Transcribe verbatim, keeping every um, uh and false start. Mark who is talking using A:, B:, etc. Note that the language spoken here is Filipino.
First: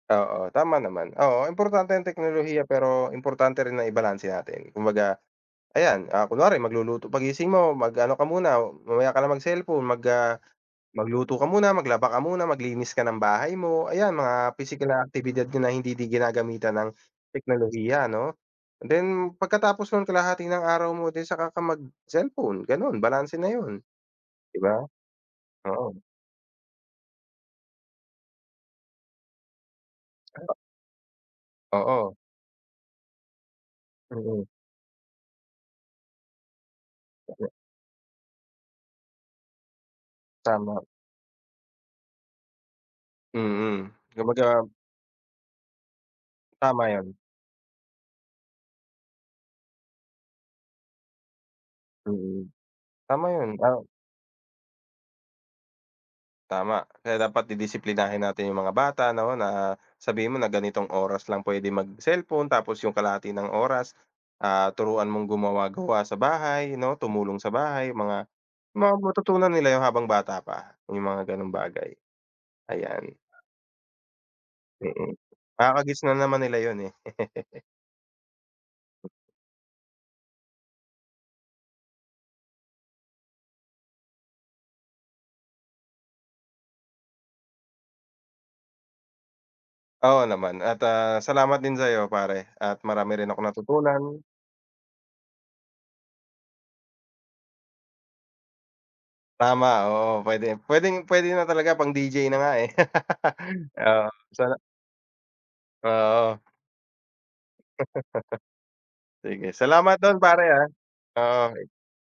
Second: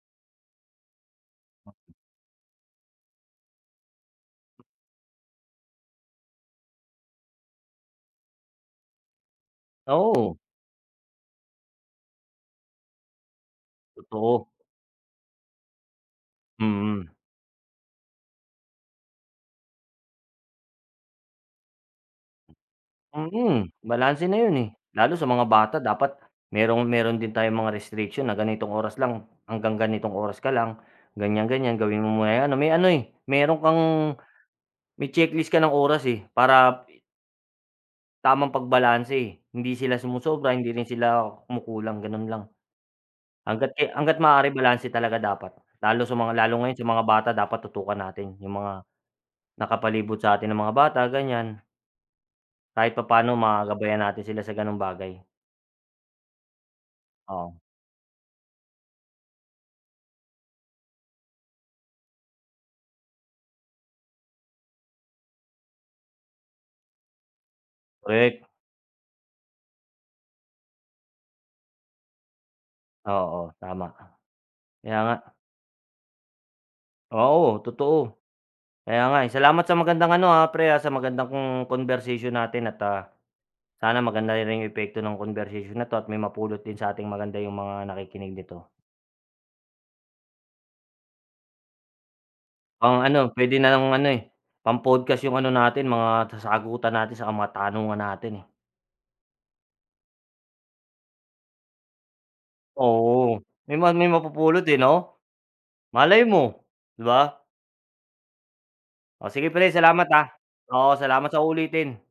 A: Oo tama naman oo importante yung teknolohiya, pero importante rin na ibalanse natin kumbaga ayan. Ah, kunwari magluluto, pag-gising mo mag ano ka muna o mamaya ka na mag cellphone
B: Ah,
A: mag, ah,
B: oo.
A: magluto ka muna, maglaba ka muna, maglinis ka ng bahay mo, ayan
B: Totoo.
A: mga pisikal na aktibidad ka na hindi din ginagamitan ng
B: Mm.
A: teknolohiya ano, then pagkatapos ng kalahati ng araw mo then saka ka mag cellphone ganun balanse na
B: Mhm,
A: yun
B: balanse na yun
A: di
B: eh
A: ba?
B: lalo sa mga bata
A: Oo.
B: dapat merong, meron din tayong mga restriction na ganitong oras lang hanggang ganitong oras ka lang ganyan-ganyan gawin
A: Oo.
B: mo muna yung ano may ano eh, meron kang
A: Mm.
B: may checklist ka ng oras eh para tamang pagbalanse hindi sila sumosobra, hindi
A: Tama.
B: rin sila kumukulang, ganun lang. Hangga't
A: Mm
B: ki hangga't maaari
A: kumbaga
B: balanse talaga dapat lalo sa mga lalo ngayon sa
A: Tama
B: mga
A: yun.
B: bata dapat tutukan natin yung mga nakapalibot sa atin na mga bata ganyan
A: Mm,
B: kahit
A: tama
B: papaano
A: yun, ah
B: magabayan natin sila sa ganung bagay.
A: Tama, kaya dapat
B: Oo.
A: didisiplinahin natin yung mga bata no na sabihin mo na ganitong oras lang pwede mag cellphone tapos yung kalahati ng oras, ah, turuan mong gumawa-gawa sa bahay no tumulong sa bahay mga
B: Korek.
A: mga matutunan nila yun habang bata pa, yung mga ganung bagay, ayan.
B: Oo tama ka, kaya
A: Mm.
B: nga.
A: Kakagisnan naman nila yun eh.
B: Oo totoo. Kaya nga eh, salamat sa magandang ano, ah, pre, ah, sa magandang conversation natin at, ah, sana maganda ri rin yung epekto ng conversation na to at may mapulot din sa ating maganda yung mga nakikinig nito.
A: Oo naman at, ah, salamat din sa iyo pare at marami
B: Pang-ano
A: rin akong
B: pwede na ngang ano
A: natutunan.
B: eh, pang-podcast yung ano natin mga sa sagutan natin saka mga tanungan natin eh.
A: Tama oo pwede, pwedeng-pwede na talaga pang D-J na nga eh.
B: Oo may ma
A: Oo
B: may
A: sala
B: mapupulot eh no? Malay
A: Oo.
B: mo, di ba? Oh
A: Sige
B: sige pre
A: salamat
B: salamat,
A: dun
B: ah,
A: pare, ah,
B: oo salamat sa
A: oo.
B: uulitin.